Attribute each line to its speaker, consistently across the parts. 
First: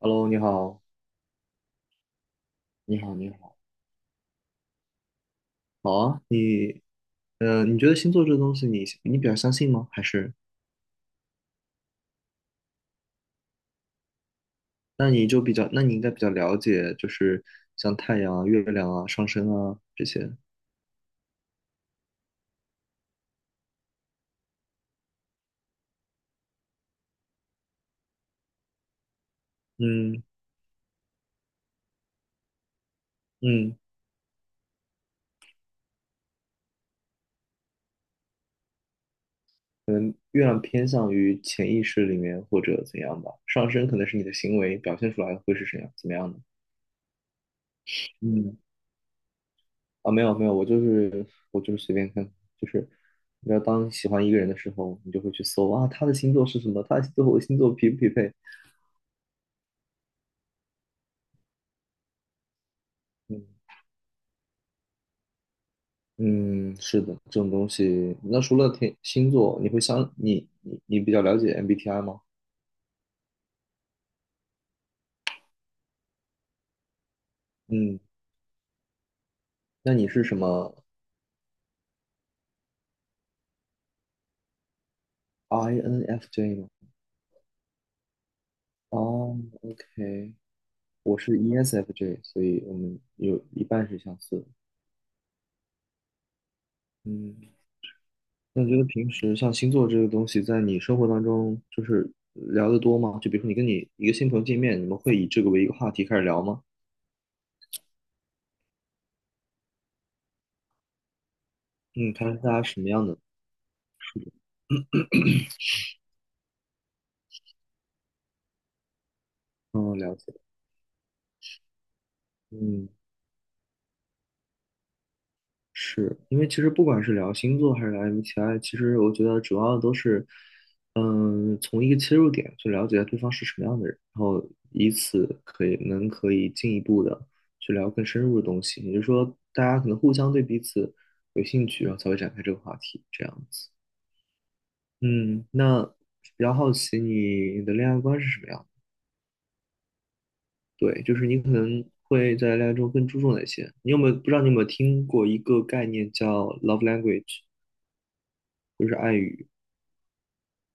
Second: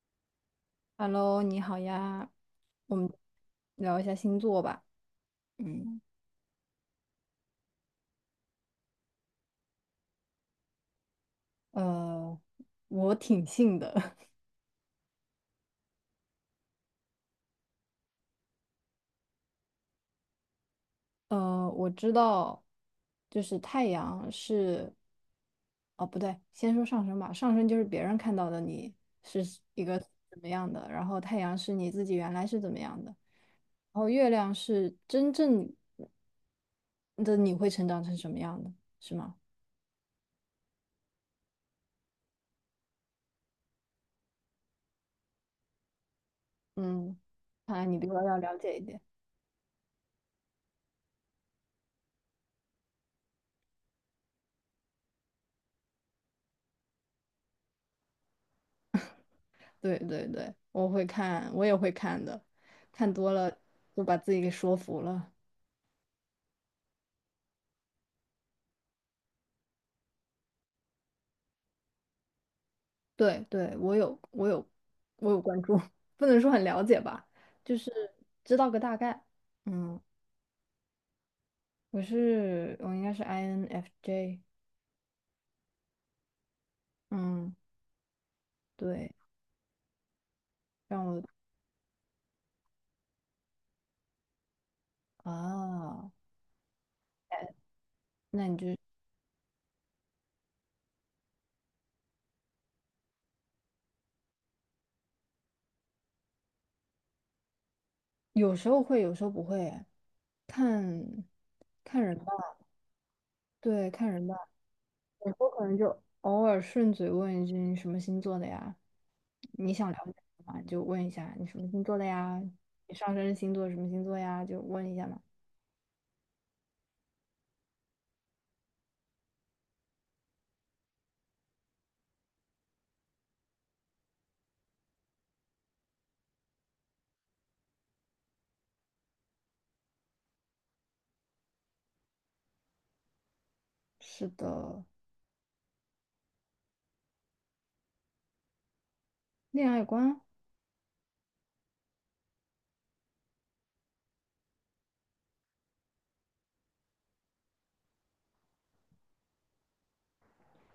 Speaker 1: Hello，你好。
Speaker 2: Hello，你好呀，我
Speaker 1: 你
Speaker 2: 们
Speaker 1: 好，你好。
Speaker 2: 聊一下星座吧。
Speaker 1: 好
Speaker 2: 嗯，
Speaker 1: 啊，你，你觉得星座这个东西你比较相信吗？还是，
Speaker 2: 呃，我挺信的。
Speaker 1: 那你应该比较了解，就是像太阳啊、月亮啊、上升啊这些。
Speaker 2: 我知道，就是太阳是，哦，不对，先说上升吧。上升就是别人看到的你是一个
Speaker 1: 嗯
Speaker 2: 怎么样的，然后太阳是你自己原来是怎么样的，
Speaker 1: 嗯，
Speaker 2: 然后月亮是真正的你会成长成什么样的，是吗？
Speaker 1: 可能月亮偏向于潜意识里面或者怎样吧，上升可能是你的行为表现出来会是怎样怎么样的？
Speaker 2: 嗯，看来你比我要了
Speaker 1: 嗯，
Speaker 2: 解一点。
Speaker 1: 啊，没有没有，我就是随便看，就是当你喜欢一个人的时候，你就会去搜啊，他的星座是什么，他的星座和我的星座匹不匹配？
Speaker 2: 对对对，我会看，我也会看的，看多
Speaker 1: 嗯。
Speaker 2: 了就把自己给说服了。
Speaker 1: 嗯，是的，这种东西。那除了天星座，你会相你你你比较了解 MBTI 吗？
Speaker 2: 对对，我有关注，不能说很了解吧，就是
Speaker 1: 嗯，
Speaker 2: 知道个大概。
Speaker 1: 那
Speaker 2: 嗯，
Speaker 1: 你是什么？
Speaker 2: 我应该是 INFJ。
Speaker 1: INFJ 吗？
Speaker 2: 嗯，对，
Speaker 1: 哦，OK，
Speaker 2: 让
Speaker 1: 我
Speaker 2: 我
Speaker 1: 是 ESFJ，所以我们有一半是相似的。
Speaker 2: 啊，
Speaker 1: 嗯，
Speaker 2: 那你
Speaker 1: 那
Speaker 2: 就
Speaker 1: 你觉得平时像星座这个东西，在你生活当中就是聊得多吗？就比如说你跟你一个新朋友见面，你们会以这个为一个话题开始聊吗？
Speaker 2: 有时候会，有时候不会啊，看看
Speaker 1: 嗯，
Speaker 2: 人
Speaker 1: 他
Speaker 2: 吧。
Speaker 1: 是大家什么样的？
Speaker 2: 对，看人吧。我可能就偶尔顺嘴问一句你什么星座的呀？你想了
Speaker 1: 嗯，
Speaker 2: 解
Speaker 1: 了解。
Speaker 2: 什么？就问一下你什么星座的呀？
Speaker 1: 嗯。
Speaker 2: 你上升星座什么星座呀？就问一下嘛。
Speaker 1: 是因为其实不管是聊星座还是聊 MBTI，其实我觉得主要都是，嗯，从一个切入点去了解对方是什么样的人，然后以此可以进一步的去聊更深入的东西。也就是说，大家可能互相对彼此有兴趣，然后才会展开这个话题，这样子。
Speaker 2: 是的，
Speaker 1: 嗯，那比较好奇你的恋爱观是什么样的？
Speaker 2: 恋爱观
Speaker 1: 对，就是你可能会在恋爱中更注重哪些？你有没有不知道你有没有听过一个概念叫 love language？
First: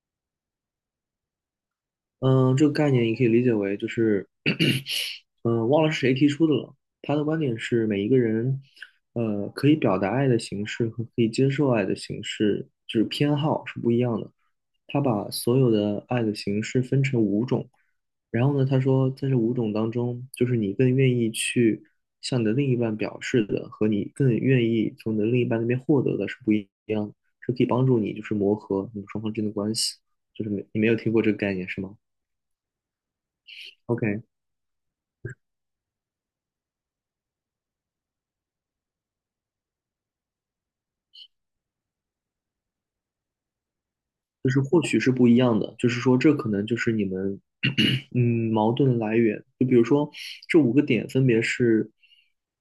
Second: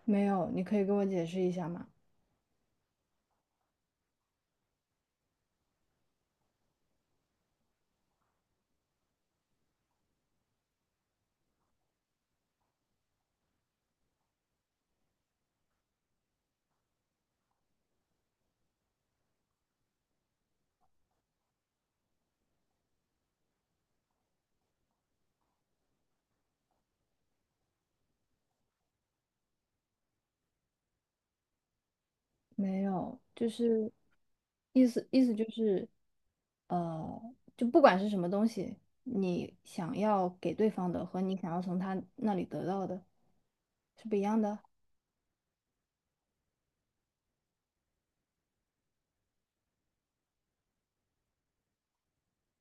Speaker 2: 没有，你可以给我解释一下吗？
Speaker 1: 嗯，这个概念你可以理解为就是，嗯，忘了是谁提出的了。他的观点是，每一个人，可以表达爱的形式和可以接受爱的形式，就是偏好是不一样的。他把所有的爱的形式分成五种，然后呢，他说在这五种当中，就是你更愿意去向你的另一半表示的，和你更愿意从你的另一半那边获得的是不一样的。这可以帮助你就是磨合你们双方之间的关系。就是没，你没有听过这个概念是吗？
Speaker 2: 没有，就是
Speaker 1: OK，
Speaker 2: 意思就是，就不管是什么东西，你想要给对方的和你想要从他那里得到的是不一样
Speaker 1: 就
Speaker 2: 的。
Speaker 1: 是或许是不一样的，就是说这可能就是你们 矛盾的来源。就比如说这五个点分别是，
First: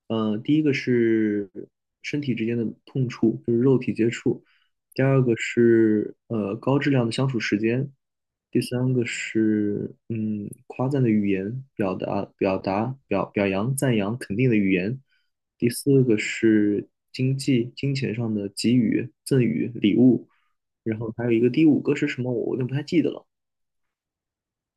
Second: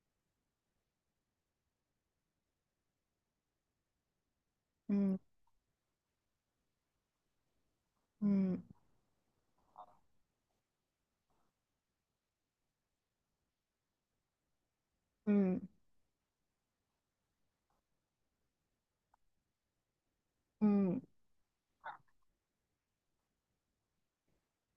Speaker 1: 第一个是身体之间的碰触，就是肉体接触；第
Speaker 2: 嗯
Speaker 1: 二个是高质量的相处时间；第
Speaker 2: 嗯
Speaker 1: 三个是夸赞的语言，表达表扬赞扬肯定的语言；
Speaker 2: 嗯
Speaker 1: 第四个是经济金钱上的给予赠与礼物。然
Speaker 2: 嗯，
Speaker 1: 后还有一个第五个是什么，我有点不太记得了。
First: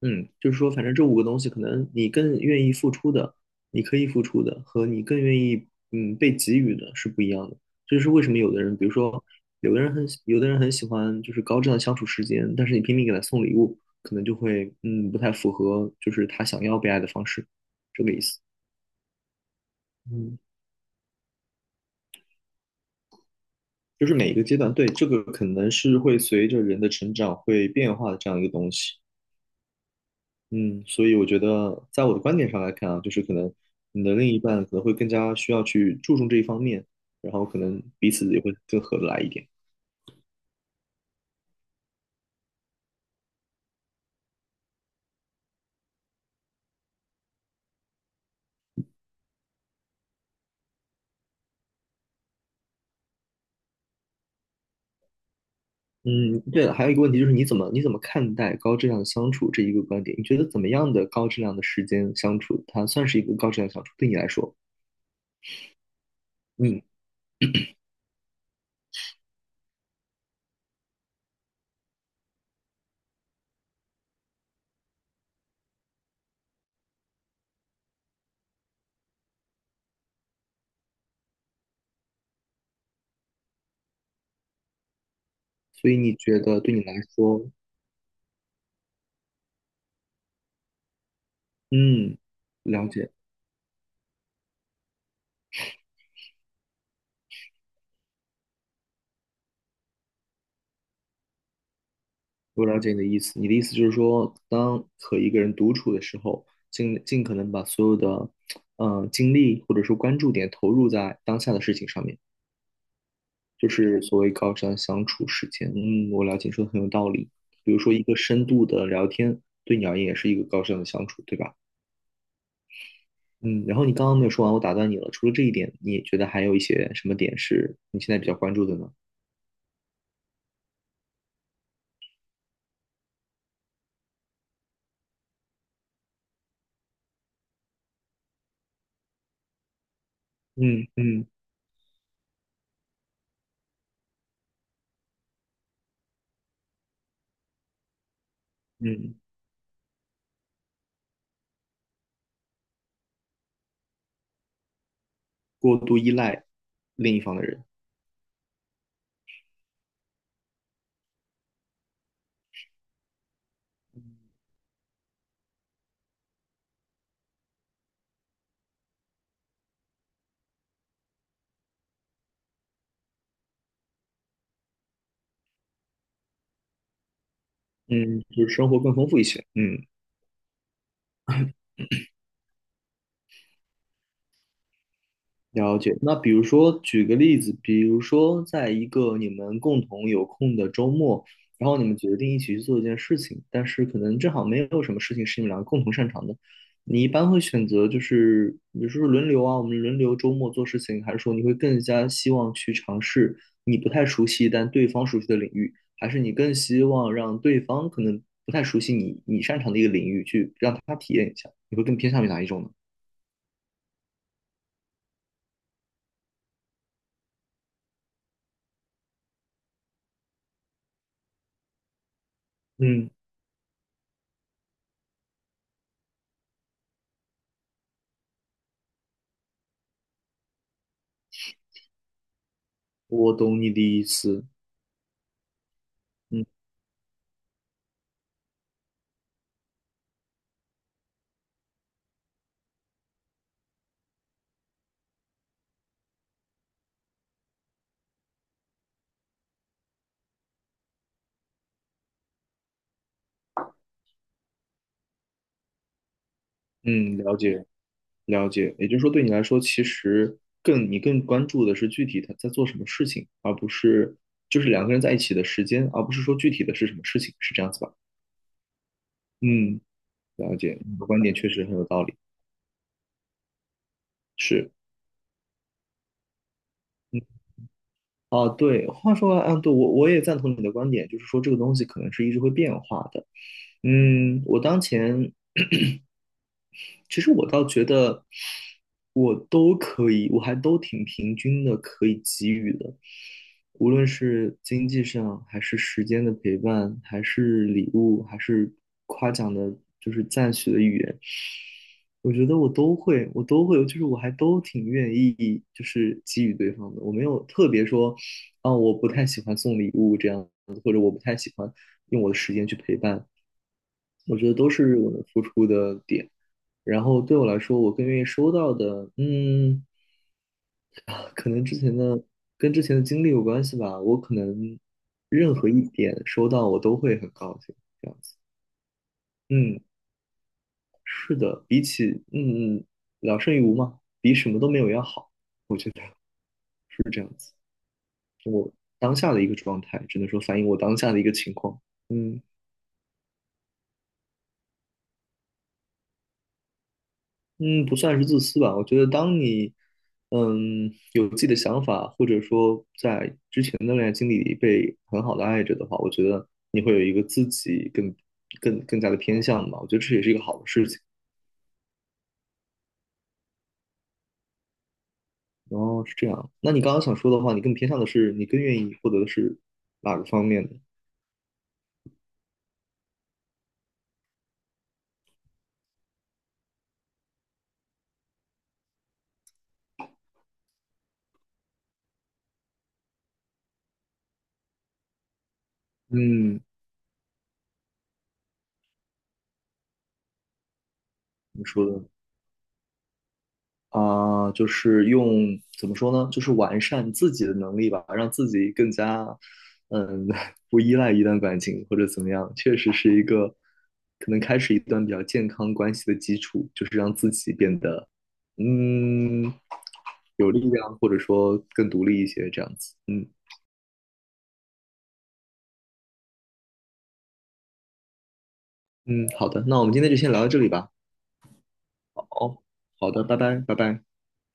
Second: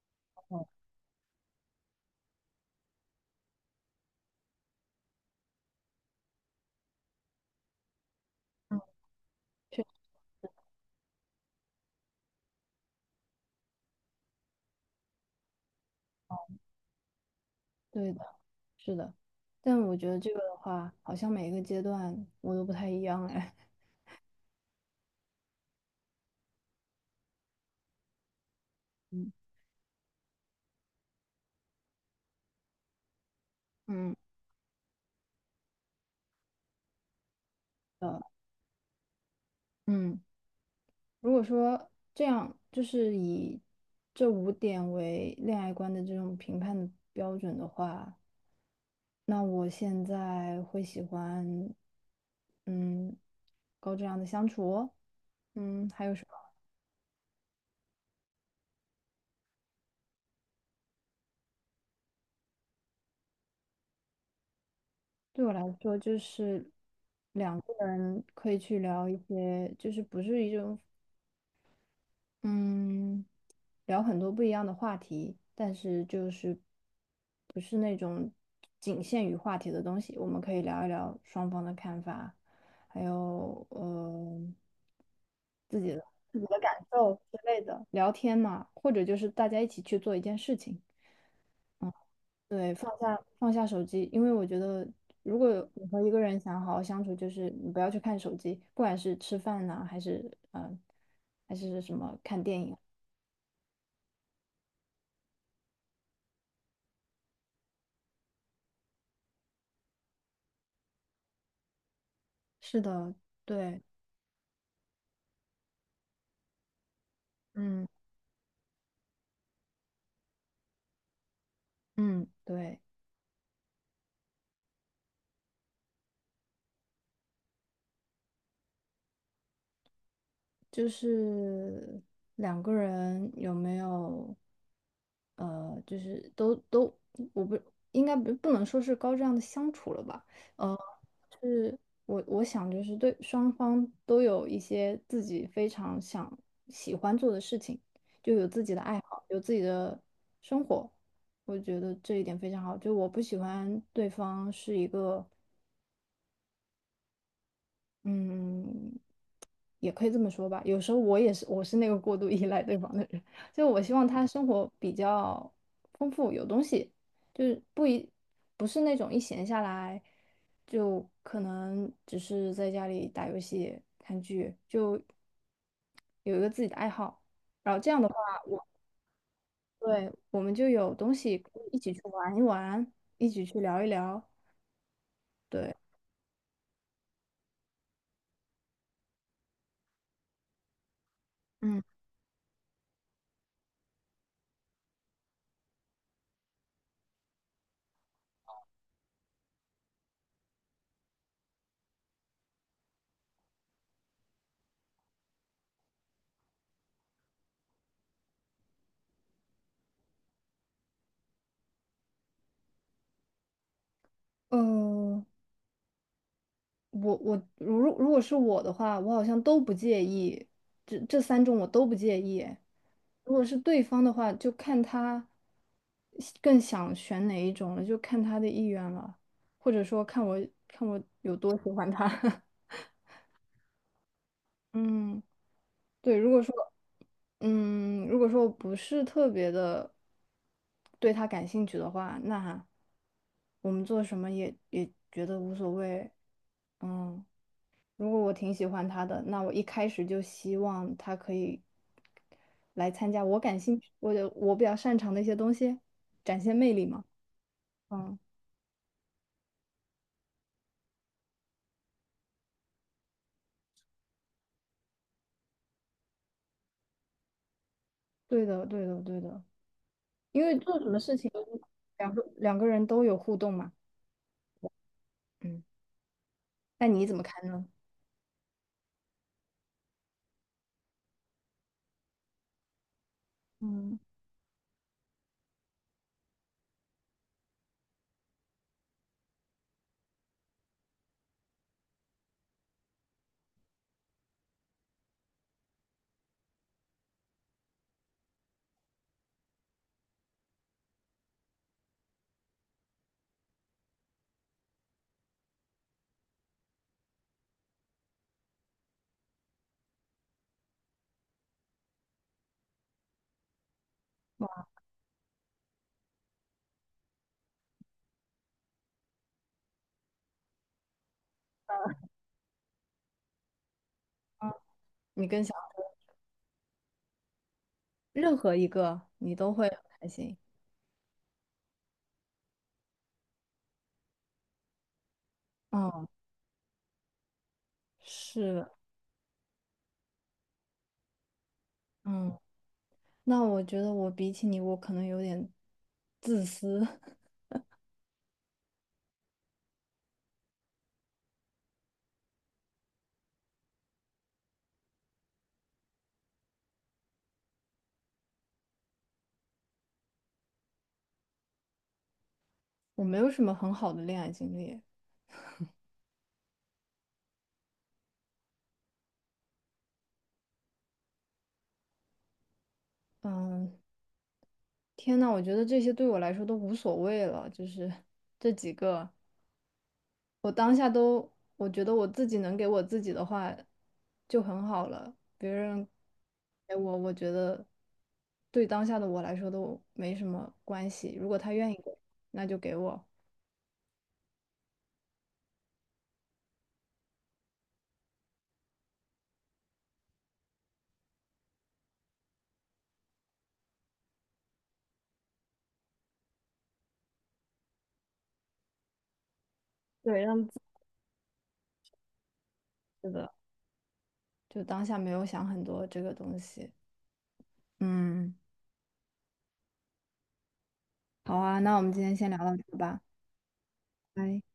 Speaker 1: 嗯，就是说，反正这五个东西，可能你更愿意付出的，你可以付出的，和你更愿意被给予的是不一样的。这就是为什么有的人，
Speaker 2: 嗯，
Speaker 1: 比如说
Speaker 2: 确
Speaker 1: 有的人很喜欢就是高质量相处时间，但是你拼命给他送礼物，可能就会不太符合就是他想要被爱的方式，这
Speaker 2: 对
Speaker 1: 个意
Speaker 2: 的，
Speaker 1: 思。
Speaker 2: 是的，但我觉得这
Speaker 1: 嗯，
Speaker 2: 个的话，好像每个阶段我都不太一样哎。
Speaker 1: 就是每一个阶段，对，这个可能是会随着人的成长会变化的这样一个东西。
Speaker 2: 嗯
Speaker 1: 嗯，所以我觉得，在我的观点上来看啊，就是可能你
Speaker 2: 嗯，
Speaker 1: 的另一半可能会更加需要去注重这一方面，然后可能彼
Speaker 2: 呃，
Speaker 1: 此也会更合得来一点。
Speaker 2: 嗯，如果说这样，就是以这五点为恋爱观的这种评判的标准的话，那我现在会喜欢，嗯，高质量的相处哦，还有什
Speaker 1: 嗯，
Speaker 2: 么？
Speaker 1: 对了，还有一个问题就是你怎么看待高质量的相处这一个观点？你觉得怎么样的高质量的时间相处，它算是一个高质量相处？对你来说，
Speaker 2: 对我来说，就是
Speaker 1: 嗯，
Speaker 2: 两个人可以去聊一些，就是不是一种，嗯。聊很多不一样的话题，但是就是不是那种仅限于话题的东西，我们可以聊一聊双方的看法，还有自己
Speaker 1: 所以
Speaker 2: 的
Speaker 1: 你
Speaker 2: 自
Speaker 1: 觉
Speaker 2: 己的
Speaker 1: 得
Speaker 2: 感
Speaker 1: 对你来
Speaker 2: 受之
Speaker 1: 说，
Speaker 2: 类的，聊天嘛，或者就是大家一起去做一件事情。嗯，
Speaker 1: 嗯，
Speaker 2: 对，
Speaker 1: 了
Speaker 2: 放
Speaker 1: 解。
Speaker 2: 下放下手机，因为我觉得，如果你和一个人想好好相处，就是你不要去看手机，不管是吃饭呐、还是还是什么看电
Speaker 1: 我
Speaker 2: 影。
Speaker 1: 了解你的意思，你的意思就是说，当和一个人独处的时候，尽可能把所有的，精力或者说关注点投入在当下的事情上面，
Speaker 2: 是的，
Speaker 1: 就
Speaker 2: 对，
Speaker 1: 是所谓高瞻相处时间。嗯，我了解，你说的很有道理。比如
Speaker 2: 嗯。
Speaker 1: 说一个深度的聊天，对你而言也是一个高瞻的相处，对吧？
Speaker 2: 嗯，对，
Speaker 1: 嗯，然后你刚刚没有说完，我打断你了。除了这一点，你觉得还有一些什么点是你现在比较关注的呢？
Speaker 2: 就是两个人有没有，就是都，我不应该不不能说是高质量的相处了吧？呃，
Speaker 1: 嗯嗯
Speaker 2: 是我想就是对双方都有一些自己非常想喜欢做的事情，就有自己的爱
Speaker 1: 嗯，
Speaker 2: 好，有自己的生活，我觉得这一点非常好。就我不喜欢对方是一个。
Speaker 1: 过度依赖另一方的人，
Speaker 2: 嗯，也可以这么说吧。有时候我也是，我是那个过度依赖对方的人，就我希望他生活比较丰富，有东西，就是不是那种一闲下来就可能只是在家里打游戏、看剧，就有一个自己的爱好。然后这样的话，
Speaker 1: 嗯，就是
Speaker 2: 我
Speaker 1: 生活更丰富一些。嗯。
Speaker 2: 对我们就有东西可以一起去玩一玩，一起去聊一聊。对，
Speaker 1: 了解。那比如说，举个例子，比如说，在一个你们共同有空的周末，然后
Speaker 2: 嗯，
Speaker 1: 你们决定一起去做一件事情，但是可能正好没有什么事情是你们两个共同擅长的，你一般会选择就是，比如说轮流啊，我们轮流周末做事情，还是说你会更加希望去尝试你不太熟悉但对方熟悉的领域，还是你更希望让对方可能不太熟悉你擅长的一个领域去让他体验一下，你会更偏向于哪一种呢？
Speaker 2: 嗯、我我如如果是我的话，我好像都不介意，这三种我都不介意。
Speaker 1: 嗯，
Speaker 2: 如果是对方的话，就看他更想选哪一种了，就看他的意愿了，或者说看我有多喜欢他。
Speaker 1: 我懂你的意思。
Speaker 2: 嗯，对，
Speaker 1: 嗯。
Speaker 2: 如果说我不是特别的对他感兴趣的话，那我们做什么也觉得无所谓。嗯。如果我挺喜欢他的，那我一开始就希望他可以来参加我感兴趣、我比较擅长的一些东西，展现魅力嘛。
Speaker 1: 嗯，了解
Speaker 2: 嗯，
Speaker 1: 了解，也就是说，对你来说，其实你更关注的是具体他在做什么事情，而不是就是两个人在一起的时间，而不是说具体的是什么事情，是这样子吧？
Speaker 2: 对的，对的，对的，
Speaker 1: 嗯，
Speaker 2: 因
Speaker 1: 了
Speaker 2: 为
Speaker 1: 解，
Speaker 2: 做什
Speaker 1: 你
Speaker 2: 么
Speaker 1: 的
Speaker 2: 事
Speaker 1: 观
Speaker 2: 情，
Speaker 1: 点确实很有道理。
Speaker 2: 两个人都有互动嘛。
Speaker 1: 是，
Speaker 2: 嗯，那你怎
Speaker 1: 嗯，
Speaker 2: 么看呢？
Speaker 1: 啊，对，话说完对，我也赞同你的观点，就是说这个东西可能是一直会变化的。
Speaker 2: 嗯，
Speaker 1: 嗯，我当前 其实我倒觉得我都可以，我还都挺平均的，可以给予的，无论是经济上，还是时间的陪伴，还是礼物，还是夸奖的，就是赞许的语言，我觉得我都会，我都会，就是我还都挺愿意，就是给予对方的，我没有特别说，啊，我不太喜欢送礼物这样子，或者我不太喜欢用我的时间去陪伴，我觉得
Speaker 2: 哇
Speaker 1: 都是我能付出的点。然后对我来说，我更愿意收到的，嗯，啊可能之前的跟之前的经历有关系吧。我可能
Speaker 2: 你更想
Speaker 1: 任何一点收到，我都会很高兴，这样子。
Speaker 2: 任何一个你都会很
Speaker 1: 嗯，
Speaker 2: 开心。
Speaker 1: 是的，比起嗯嗯聊胜于无嘛，比什么都没有要好。我觉得
Speaker 2: 嗯，是，的，
Speaker 1: 当下的一个状态，只能说反映我当下的一个情况。
Speaker 2: 嗯，
Speaker 1: 嗯。
Speaker 2: 那我觉得我比起你，我可能有点自私，
Speaker 1: 嗯，不算是自私吧。我觉得，当你有自己的想法，或者说在之前的恋爱经历里被很好的爱着的话，我觉得你会有一个自己更加的偏向吧。我觉得这也是一个好的事情。
Speaker 2: 我没有什么很好的恋爱经历。
Speaker 1: 哦，是这样。那你刚刚想说的话，你更偏向的是，你更愿意获得的是哪个方面呢？
Speaker 2: 嗯，天呐，我觉得这些对我来说都无所谓了，就是这几个，我当下都，我觉得我自己能给我自己的话就很好了，别人
Speaker 1: 嗯，
Speaker 2: 给我，我觉得对当下的我来说都没什么关系。如果他
Speaker 1: 你
Speaker 2: 愿意
Speaker 1: 说
Speaker 2: 给，
Speaker 1: 的。
Speaker 2: 那就给我，
Speaker 1: 啊、就是用怎么说呢？就是完善自己的能力吧，让自己更加，嗯 不依赖一段感情或者怎么样，确实是一个可能开始一段比较健康关系的基础，就是让自己变得，嗯，
Speaker 2: 对，让
Speaker 1: 有
Speaker 2: 自
Speaker 1: 力量，或者说更独立一些，这样子。
Speaker 2: 己
Speaker 1: 嗯
Speaker 2: 的，就当下没有想很多这个东西。嗯，
Speaker 1: 嗯，好的，那我们今天就先聊到这里吧。
Speaker 2: 好啊，那我们今天先聊到
Speaker 1: 哦，
Speaker 2: 这吧，
Speaker 1: 好的，拜拜，拜拜。
Speaker 2: 拜。